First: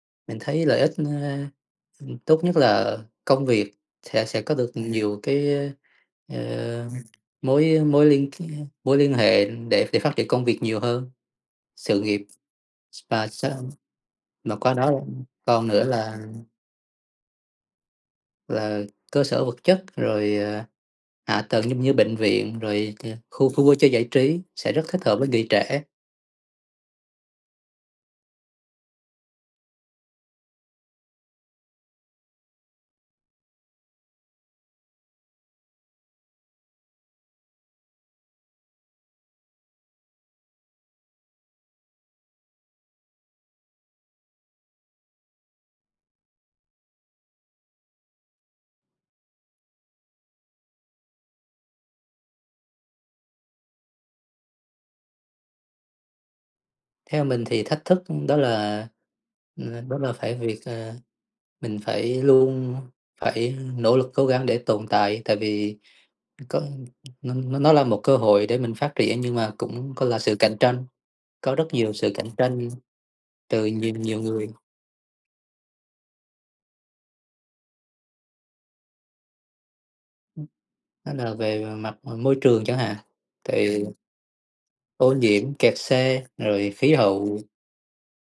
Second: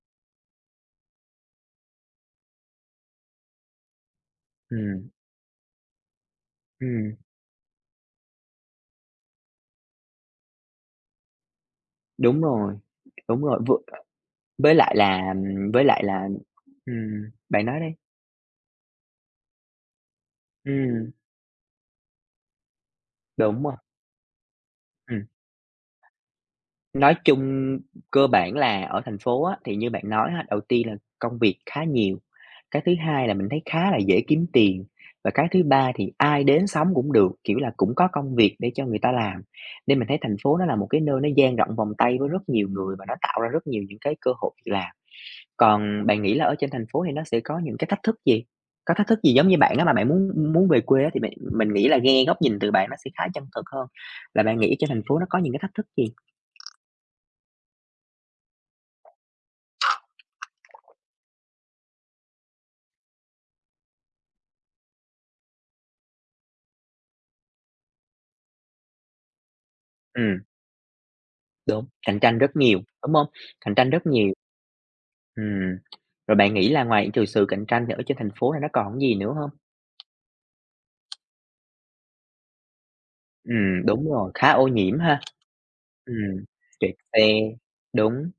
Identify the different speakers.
Speaker 1: Mình thấy lợi ích, ơ, ừm, tốt nhất là công việc sẽ sẽ có được
Speaker 2: Ừm.
Speaker 1: nhiều cái, ơ, ờ,
Speaker 2: Ừm.
Speaker 1: mối mối liên k mối liên hệ để để phát triển công việc nhiều hơn, sự nghiệp
Speaker 2: Đúng rồi.
Speaker 1: và
Speaker 2: Đúng rồi,
Speaker 1: sau.
Speaker 2: vừa
Speaker 1: Mà qua
Speaker 2: với
Speaker 1: đó,
Speaker 2: lại
Speaker 1: ừm,
Speaker 2: là,
Speaker 1: còn
Speaker 2: ừm,
Speaker 1: nữa
Speaker 2: với lại
Speaker 1: là
Speaker 2: là ừm, bạn nói đi.
Speaker 1: Là cơ sở vật chất rồi, à,
Speaker 2: Ừm.
Speaker 1: hạ tầng giống như bệnh viện, rồi t khu khu
Speaker 2: Đúng rồi.
Speaker 1: vui chơi, giải trí sẽ rất thích hợp
Speaker 2: Ừm.
Speaker 1: với người trẻ.
Speaker 2: Nói chung cơ bản là ở thành phố á, thì như bạn nói á, đầu tiên là công việc khá nhiều, cái thứ hai là mình thấy khá là dễ kiếm tiền, và cái thứ ba thì ai đến sống cũng được, kiểu là cũng có công việc để cho người ta làm. Nên mình thấy thành phố nó là một cái nơi nó dang rộng vòng tay với rất nhiều người và nó tạo ra rất nhiều những cái cơ hội việc làm. Còn bạn nghĩ là ở trên thành phố thì nó sẽ có những cái thách thức gì? Có thách thức gì giống như bạn á mà bạn muốn muốn về quê á, thì bạn mình nghĩ là nghe góc nhìn từ bạn nó sẽ khá chân thực hơn, là bạn nghĩ trên thành phố nó có những cái thách thức gì?
Speaker 1: Theo mình thì thách thức, ừm, đó là ừ, đó là cái việc, ờ, mình phải luôn phải nỗ lực cố gắng để tồn tại. Tại vì nó có nó nó là một cơ hội để mình phát triển nhưng mà cũng có là sự
Speaker 2: Ừm.
Speaker 1: cạnh tranh. Có rất
Speaker 2: Đúng,
Speaker 1: nhiều sự
Speaker 2: cạnh
Speaker 1: cạnh
Speaker 2: tranh rất
Speaker 1: tranh
Speaker 2: nhiều, đúng không?
Speaker 1: từ
Speaker 2: Cạnh tranh
Speaker 1: nhiều
Speaker 2: rất
Speaker 1: nhiều
Speaker 2: nhiều.
Speaker 1: người.
Speaker 2: Ừm. Rồi bạn nghĩ là ngoại trừ sự cạnh tranh thì ở trên thành phố này nó còn cái gì nữa hông?
Speaker 1: Ừm. Đó là về mặt, ờ, môi trường chẳng hạn, tại vì
Speaker 2: Ừm, đúng rồi, khá ô nhiễm
Speaker 1: Ô
Speaker 2: ha.
Speaker 1: nhiễm, kẹt
Speaker 2: Ừm,
Speaker 1: xe, rồi khí
Speaker 2: kẹt xe.
Speaker 1: hậu.
Speaker 2: Đúng.